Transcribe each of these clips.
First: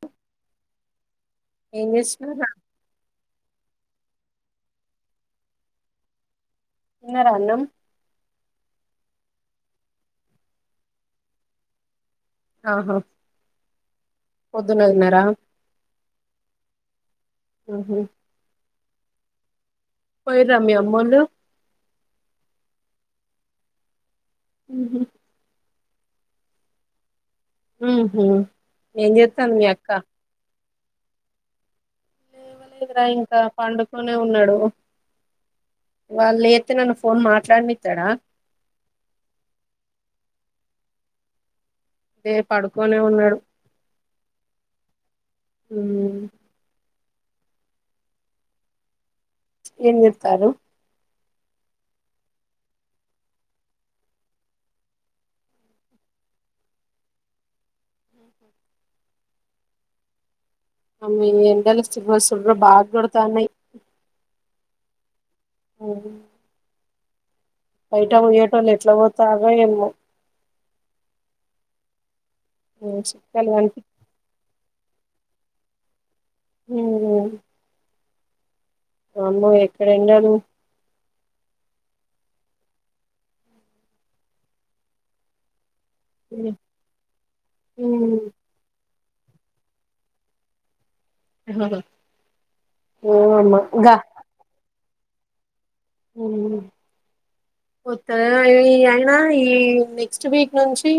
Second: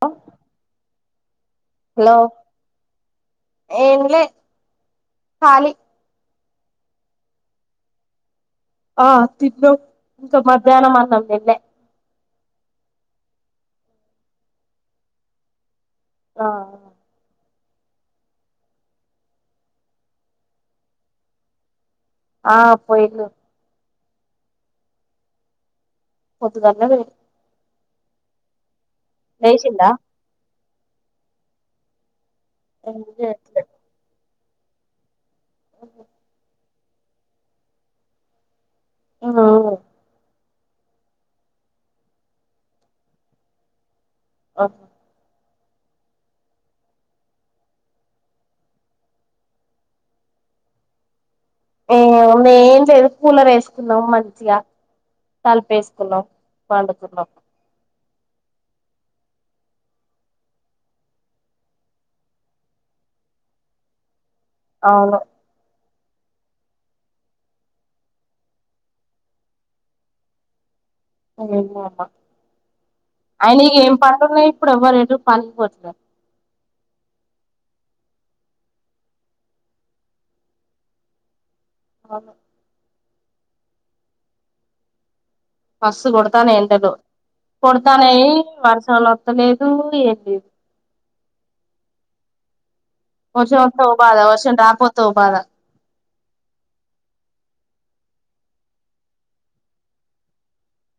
హ ఏం చేస్తున్నరా ఏంలే కాాలి తిన్న రాన్నం ఆ తిన్నం ఇంకా మధ్యాహ్నం అన్నం తిన్లే ఆహా పొద్దున్నదిన్నారా ఆ ఆహా పోయిరా మి అమ్మూలు ఆ పోయిలు ఉహూ పొద్దుగాల్నే పోయి ఊహు ఏం చేత్తాంది మీ అక్క లేసిందా లేవలేదురా ఏముంది ఇంకా పండుకునే వున్నడు వాల్లె తే నన్ను ఫోన్ మాట్లాడ నిత్తడా ఆ అదే పడుకొనే ఉన్నాడు అ హ ఊ ఏం చెప్తారు ఏ మేం చేదు కూలరేసుకున్నాం మంచిగా తలుపేసుకున్నాం వండుకున్నాం అమ్మ ఏమి ఎండలు సుర్ర సుర్ర బాగ్గొడతన్నయ్ అవును అవును బయట బొయ్యేటోళ్ళు ఎట్లా పోతారొ ఏమొ మామ మ్మ్. చుక్కలు ఆయన ఇగ కనిపి ఏం పన్లున్నాయి ఇప్పుడు ఎవ్వరుె పనికి పోతివ ఊహు అమ్మో ఎక్కడెండడు అవును మస్తు గొడతానే ఎండలు కొడతానే వర్షంలో అతలేదు ఏం లేదు ఆ వర్షం వత్తే ఒగ బాధ వర్షం రాకపో తోబాద ఊ వత్త అయినా ఈ నెక్స్ట్ వీక్ నుంచి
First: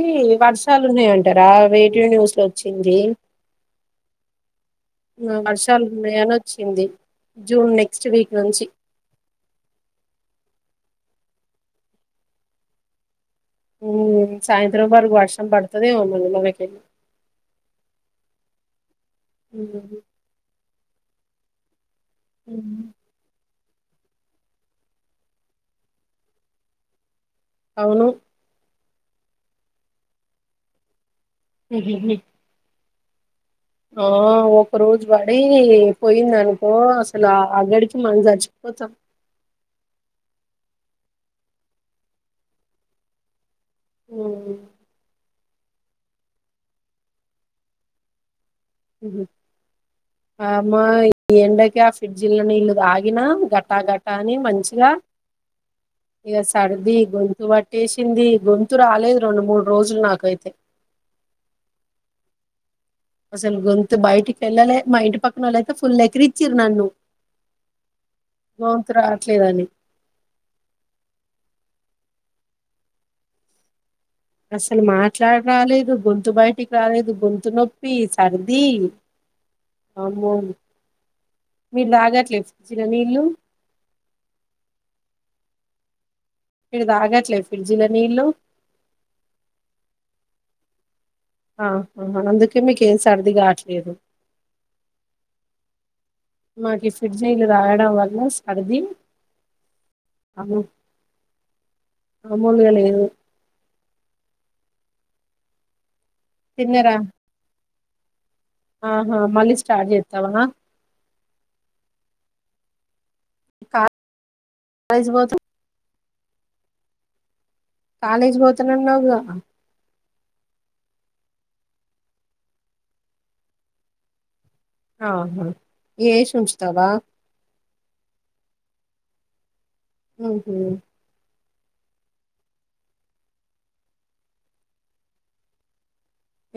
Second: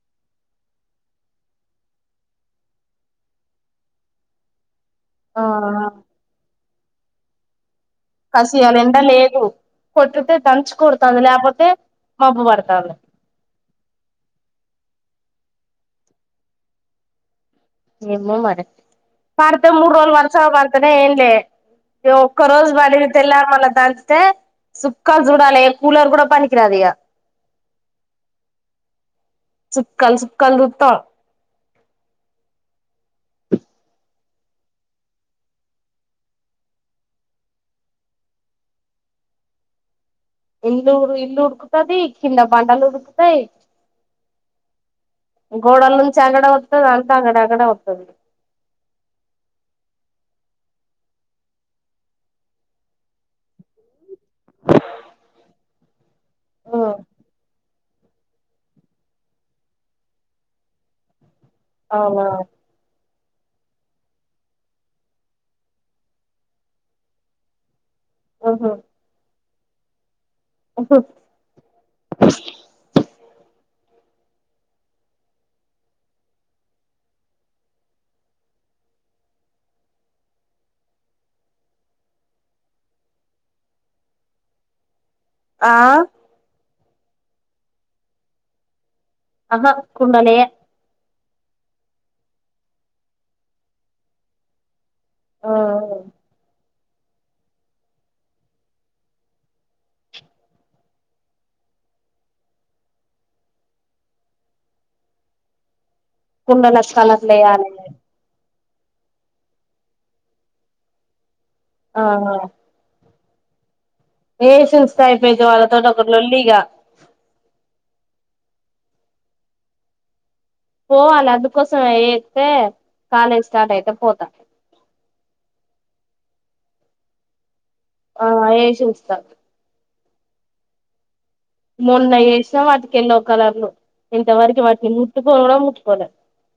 వర్షాలు ఉన్నాయంటారా వేటివ్ న్యూస్ లో వచ్చింది వర్షాలు ఆ ఉన్నాయానొచ్చింది ంది జూన్ న అసలియాల ఎండ లేదు కొట్టితే దంచుకో తంది లేకపోతే మబ్బు పడతంది ఉమ్ సాయంత్రం వరకు వర్షం పడుతదేమో మల్లి మనకి ఏమో మరి పడుతే మూడు రోజులు వరసగా పాడ్ కదా ఏంలే ఇగ ఒక్క రోజు ఉమ్. పడి తెల్లారి మల్ల దంచితే చుక్కలు చూడాలి ఏ కూలర్ కూడా పనికి రాదు ఇగ అవును చుక్కల్ చుక్కల్ చూస్తా ఉ ఆ ఒక రోజు పడి పోయింది అనుకో అసలు ఆ అగడికి మన చచ్చిపోతాం ఇల్లు ఇల్లు ఉడుకుతది కింద బండలు ఉడుకుతాయి ఉ గోడల నుంచి అక్కడ వతది అంతా అక్కడ అక్కడ వతది అమ్మా ఈ ఎండకి ఆ ఫ్రిడ్జ్లో నీళ్ళు తాగిన ఘటా ఘట్ కానీ మంచిగా ఇగా సర్ది గొంతు పట్ ట్టేసింది గొంతు రాలేదు రెండు మూడు రోజులు నాకైతే అవునా అసలు గొంతు బయటికి ఏళ్ళాలే మా ఇంటి పక్కనోళ్ళయితే ఫుల్ ఎక్కిరిచిర్రు నన్ను గొంతు రావట్లేదని ఓహో అసలు మాట్లాడి రాలేదు గొంతు బయటికి రాలేదు గొంతు నొప్పి సర్ది అమ్మో మీరు తాగట్లే ఫ్రిడ్జ్లో నీళ్లు ఆ మీరు తాగట్లే ఫ్రిడ్జ్లో నీళ్లు అహ కుండలియే ఆ అందుకే మీకు ఏం సర్ది కాట్లేదు ఆ మాకు ఈ ఫ్రిజ్ నీళ్లు తాగడం వల్ల వల్ల సర్ది వామ్మో మామూలుగా లేదు కుండలకు తిన్నరా కలర్లేయాలి ఆహా మళ్ళీ స్టార్ట్ చేతవా ఆహా కా ఏషియన్ స్టైఫేజ్ వాళ్లతోటి తో లొల్లి ఇగ కాలేజీ పోతున్నానవ్ గా పోవాలి అందుకోసం ఏతే కాలేజ్ స్టార్ట్ అయితే పోతా ఆహా ఏసి ఉంచుతావా ఆ ఏసి ఉంచుతా ఉహు మొన్న ఏసినా వాటికి ఎల్లో కలర్లు ఇంతవరకు వాటిని ముట్టుకోను గుడా ముట్టుకోల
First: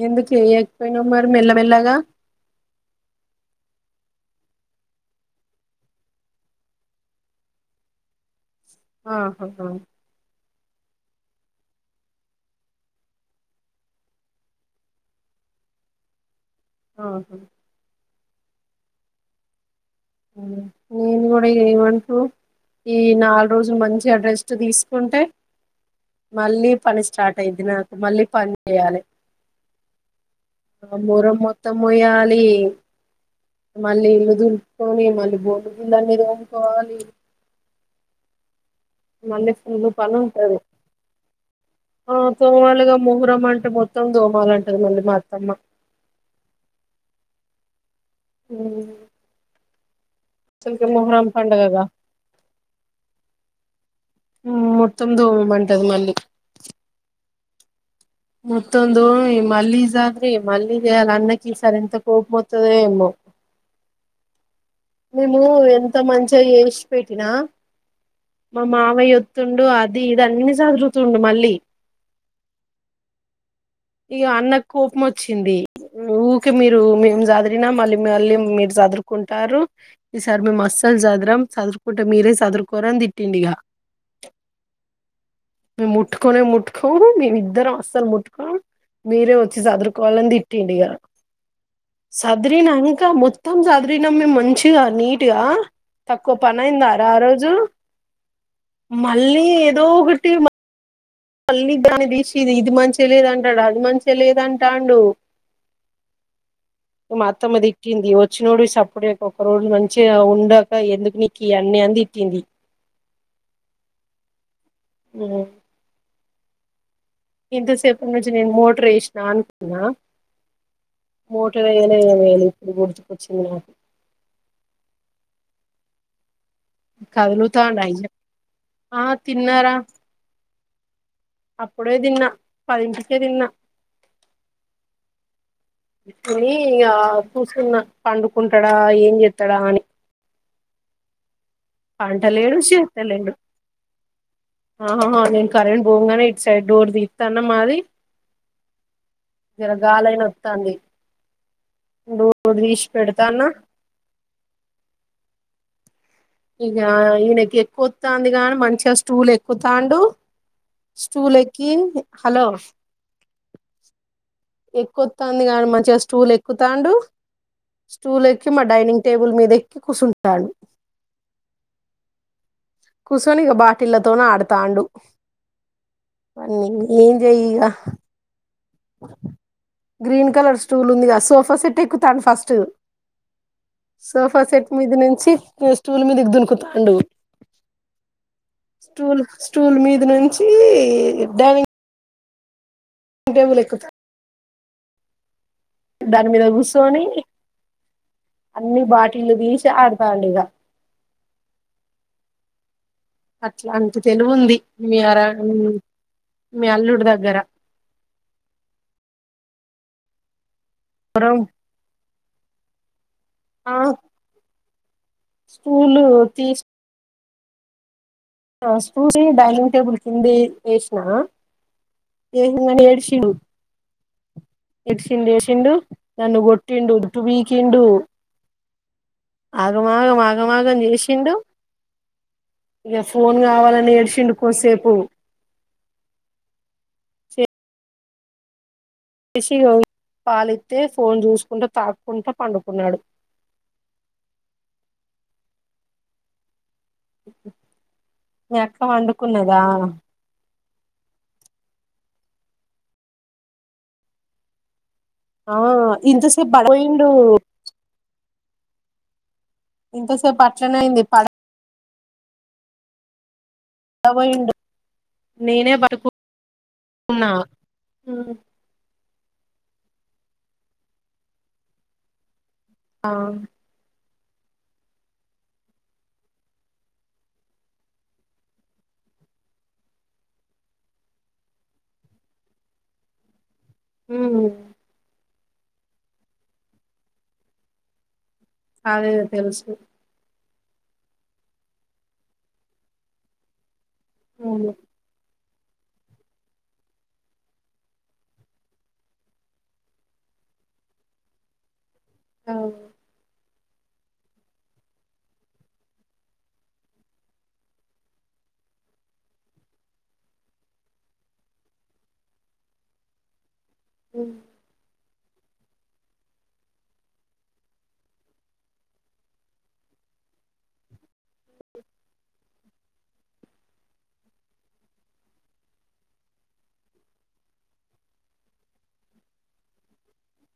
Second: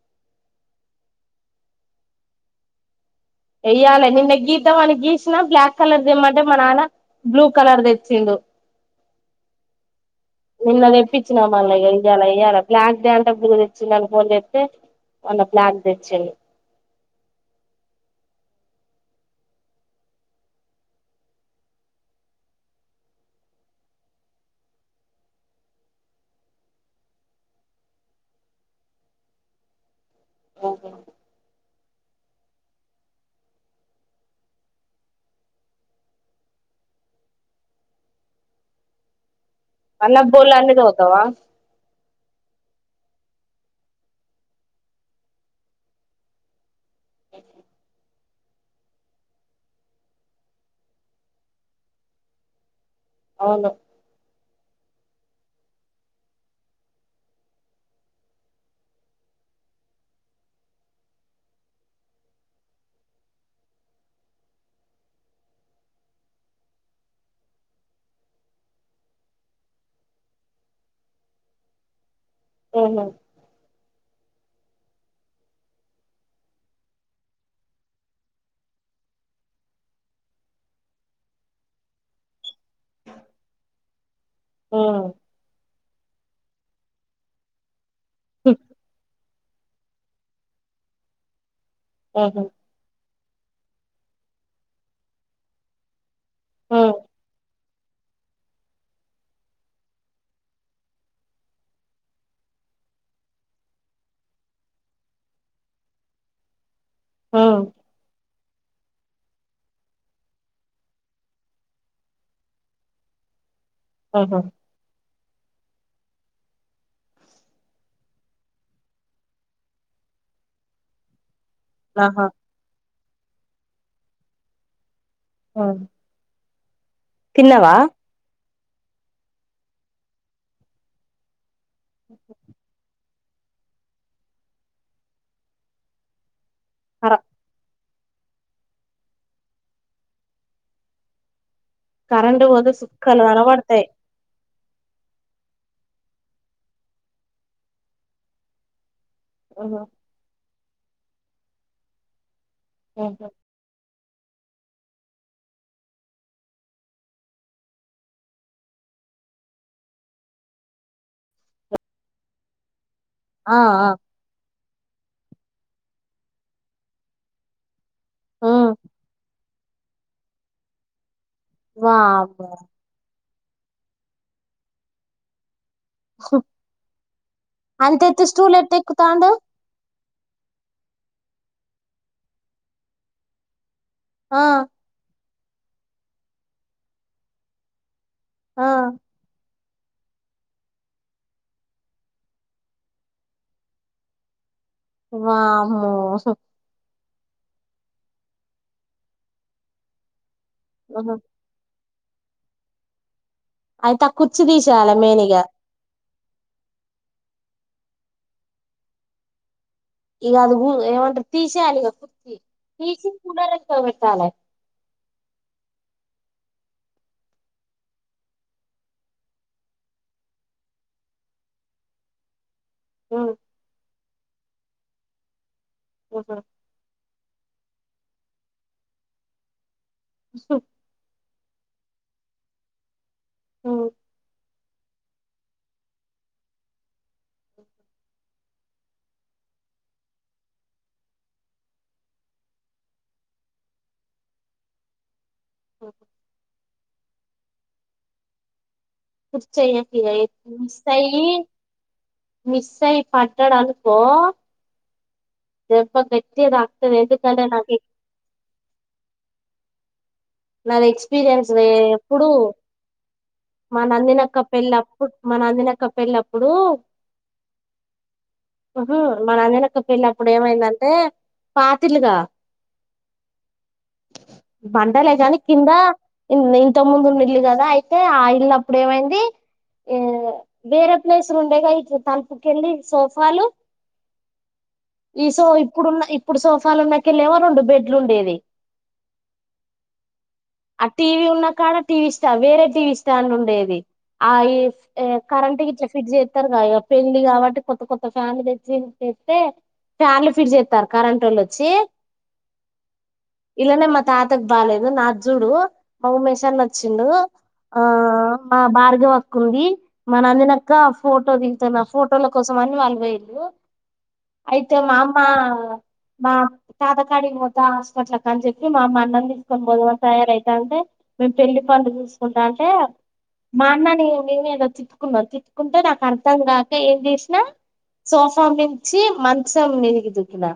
ఎందుకు ఏయ్యాకపోయినావు మరి మెల్లమెల్లాగా యేయ్యాలె నిన్న గిదం అని గీసినా బ్లాక్ కలర్ తెమ్మంటే మ నాన్న బ్లూ కలర్ తెచ్చిండు ఆహాహా నిన్న తెప్పించినా మల్ల ఇగ ఏం చేయ్యాల ఏ య్యాలా బ్లాక్ తే అంటే బ్లూ తెచ్చిండని అని ఫోన్ చెతే మల్ల బ్లాక్ తెచ్చిండు. ఆహా నేను కూడా ఏమంటూ ఈ నాలుగు రోజులు మంచి గా రెస్ట్ తీసుకుంటే. మళ్ళీ పని స్టార్ట్ అయిది నాకు మళ్ళీ పని చేయాలి. ఆ మోరమ్మ మోత్త మోయాలి మళ్ళీ ఇల్లుదుల్ ని మళ్ళీ బోర్లు బిల్లనేదిమ్ముకోవాలి మల్లి మాల్ల బోర్లన్నీ తోముతావా ఆహ్ తోమాలిగా మొహురం అంటే మొత్తం తోమల అంటది మళ్ళీ మా అత్తమ్మ ఉహ్ చంద్ర మొహరం పండగగా అవును మొత్తం దోమమంటది మళ్ళీ మొత్తం దోమి, మల్లీజద్రి, మల్లీ చెయ్యాలా అన్నకి ఈసారి ఎంత కోపమత్తదొఎమో మేము ఎంత మంచిగా చేసి పెట్టినా మా మావయ్య యోత్తుండు అది ఇది అన్ని చదురూతుండు మళ్ళీ ఆహ ఇగా అన్నకు కోపం వచ్చింది. ఊకె మీరు మేము చదిరినా మళ్ళీ మళ్ళీ మీరు చదురుకుంటారు. ఈ సరి మేమస్సలు సద్రం సదురుకుంటే మీరే సదురుకోరని తిట్టిండిగా. ఆహ్ ముట్టుకోనే ముట్టుకొం మేమిద్దరం వస్ అసలు ముట్టుకోం మీరే వచ్చి చదురుకోవాలిని. తి టీండిగా ఉహు సదరిని నంకా మో త్తం సాధిరినం మేం మంచి గా నీట్గా తక్కువ పని ఊ అయిందారా. ఆ రోజు మళ్ళీ ఏదో ఒకటి మళ్లీ దాని తీసి ఇది మంచిగా లేదంటాడు. అది మంచిగా లేదంటండు మా ఊ అత్తమ్మ దిట్టిింది. వచ్చినోడివి సప్ డిచేయక ఒక్క రోజు మంచిగా ఉండాక ఎందుకు నీకు ఈ అన్ని అని తిట్టింది. ఆహా ఉహ్మ్ ఇంతసేపటి నుంచి నేను మోటర్ ఎసినా అనుకున్నా. మోటార్ వేయ్యాలె ఏం ఆహా ఏయ్యలే ఇప్పుడు గుర్తుకొచ్చింది. నాకు ఉహ్మ్ కదులతండా ఇంట్లక్ ఆ తిన్నారా అప్పుడే తిన్న పదిం తిన్న పోయి ఇంగా కర కూసున్నా పండుకుంటాడా ఏం చేతడా అని కరెంటు పంటలేడు పోతే సుక్కలు కనబడతాయి. ఆహా ఆహా నేను కరెంట్ పోంగానే ఇటు సైడ్ డోర్ తీిత్తాన మాది జర ఆహా గాాలైనా డి తీష్ ఆహా పెడతాన్న ఇక ఈయనకి ఎక్కువతుంది కాని మంచిగా స్టూలు ఎక్కుతాండు స్టూలు ఎక్కి హలో ఆ ఆ ఎక్కువతుంది కానీ మంచిగా స్టూలు ఎక్కుతాండు స్టూల్ ఎక్కి మా ఉమ్ డైనింగ్ టేబుల్ మీద కుసుంటాండు వా వా కుసోనిగ బాటిళ్లతోన ఆడతాండు పన్నీ ఎం చెయఇగ ఎక్కుతాండు గ్రీన్ కలర్ స్టూల్ ఉందిగా సోఫా సెట్ ఎక్కుతాండు ఫస్ట్ సోఫా ఆ సెట్ మీద నుంచి ఫెస్టివల్ మీదికి దునుకుతాండు ఆ స్టూల్ స్టూల్ మీద నుంచి డైనింగ్ అడి వికు [unintelligible] వా దాని మీద కూర్చొని అన్నిీ బాటిలు తీసి ఆడతాండి ఇక ఆహ అట్లా అంటి అయితే ఆ తెలివు కుర్చీ ఉంది తీసేయాలి మీ మెయిన్ ఇగ మీ అల్లుడు దగ్గర ఇలా అదు ఏమండ రం తీసైయాలిగ తీసి [unintelligible] పల ర స చాల స్కూలు తీస్ స్కూల్ డైనింగ్ టేబుల్ కింది వేసిన ఇంగ నేడ్చిండు ఎడ్చిండ్ ఎడ్చిండు నన్ను గొట్టిండు పీకిండు ఆ ఆగమాగం ఆగమాగం జేషిండు ఫోన్ కావాలని ఏడ్చిండు కోసేపు చేసిజ పాలిత్తే ఫోన్ చూసుకుంటూ తాక్కుంటా పండుకున్నాడు ఉ ఎ వండుకున్నదా మిస్సై మిస్సై పడ్డడు అనుకో ఆ దెబ్బ గట్టిగా ఇంతసేపు తాకుతది పడబోయిండు ఎందుకంటే నాకి ఇంతసేపు అట్లనే నాది అయింది ఎక్స్పీరియన్స్ రే ఇప్పుడు మా నందిని అక్క పడబోయిండు పెళ్ళప్పుడు మా నందిని నేనే అక్క పడుకున్నా పెళ్ళప్పుడు ఉహు మా నందిని అక్క పెళ్లప్పుడు ఏమైందంటే పాతిళ్లుగా ఆ బన్ లేదని కింద ఇంత ముందున్న ఇల్లు కదా అయితే ఆ ఇళ్లప్పుడు ఏమైంది వేరే ప్లేస్లు ఉండేగా ఇ తలుపుకెళ్ళి సోఫాలు ఉ ఈ సో ఇప్పుడున్న ఇప్పుడు సోఫాలు ఉన్నాకి వెళ్ళవా రెండు బెడ్లు ఉండేది అదే తెలుసు ఆ టీవీ ఉన్నా కాడ టీవీ స్టాం వేరే టీవీ స్టాండ్ ఉండేది ఆయిస్ ఏ కరెంట్ ఇట్లా ఫిట్ చేస్తారు పెళ్లి కాబట్టి కొత్త కొత్త ఫ్యాన్లు తెచ్చిస్తే ఫ్యాన్లు ఫిట్ చేస్తారు కరెంట్ వాళ్ళు వచ్చి అవు ఇళ్లనే మా తాత్ అంతకు బాలేదు నాద్ జుడు మా మషాని నచ్చిండు ఆ మా బార్గవక్క ఉంది మా నందినక్క ఫోటో దిగుతాను ఆ ఫోటోల కోసం అన్ని వాళ్ళు వోల్లు అయితే మామ్ మా మా తాతకాడి పోత హాస్పిటల్ కాడికి అని చెప్పి మా అ అన్న తీసుకొని పోదామని తయారవుత అంటే మేము పెళ్లి పనులు చూసుకుంటా అంటే మా అన్నని నేను ఏదో తిట్టుకున్నా తిట్కుంటే నాకు అర్థం కాక ఏం చేసినా సోఫా మించి మంచం మీదికి దూకినా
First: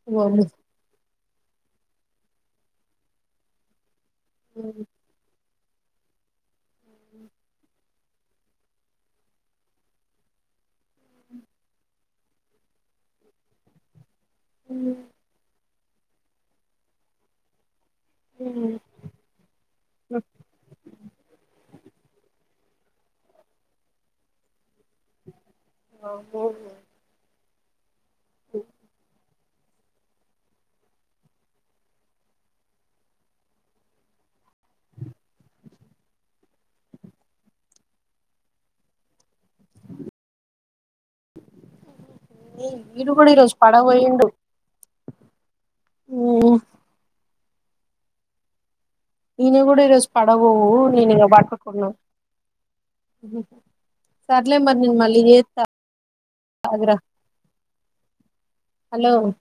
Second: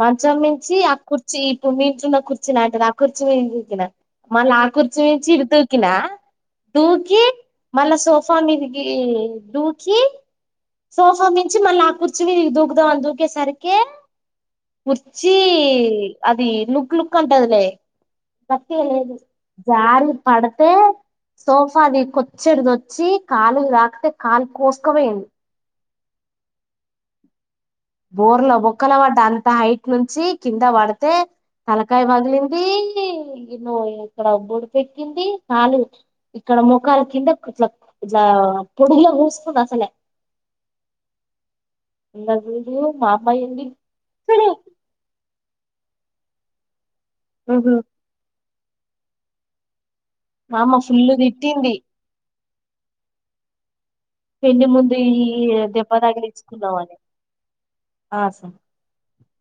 మంచం మించి ఆకుర్ ఇప్పుడు మీ ఇంట్ల ఉన్న కుర్చీ లాంటిద కుర్చీ మీదకి దూకిన మళ్ళా ఆ కుర్చీ నుంచి ఇటు దూకి కినా దూకి మళ్ళా సో ఫా మీదకి దూకి సోఫా మించి మళ్ల ఆ కుర్చీ మీదకి దూకుదం అని దూకేసరికిే కుర్చీ అది లుక్ లుక్ అంటదిలే జారి పడతే సోఫాది కొ చ్చడిదొచ్చి కాలు రాకతే కాలు కోస్త [unintelligible] [unintelligible] బోర్లో బొక్కల పడ్డ అంత హైట్ నుంచి కింద పడితే తలకాయ పగిలింది ఎన్నో ఇక్కడ బొడిపె ఎక్కింది కాలు ఇక్కడ ముఖాలు కింద ఇట్లా ఇట్లా పొడిలో కూస్తుంది అసలే చూడు మా వీడు కూడా అమ్మాయి ఈరోజు ఏంది పడ పోండు మ్మ్ ఉహు ఇని కూడా ఈ రోజ్ మా పదభోవు అమ్మ ఫుల్ నేను ఇడా తిట్టింది పాటుకున్నా అ [unintelligible] ముందు ఈ దెబ్బదాగిలిచ్చుకుందామనే ఆగురా అ సార్ ఓ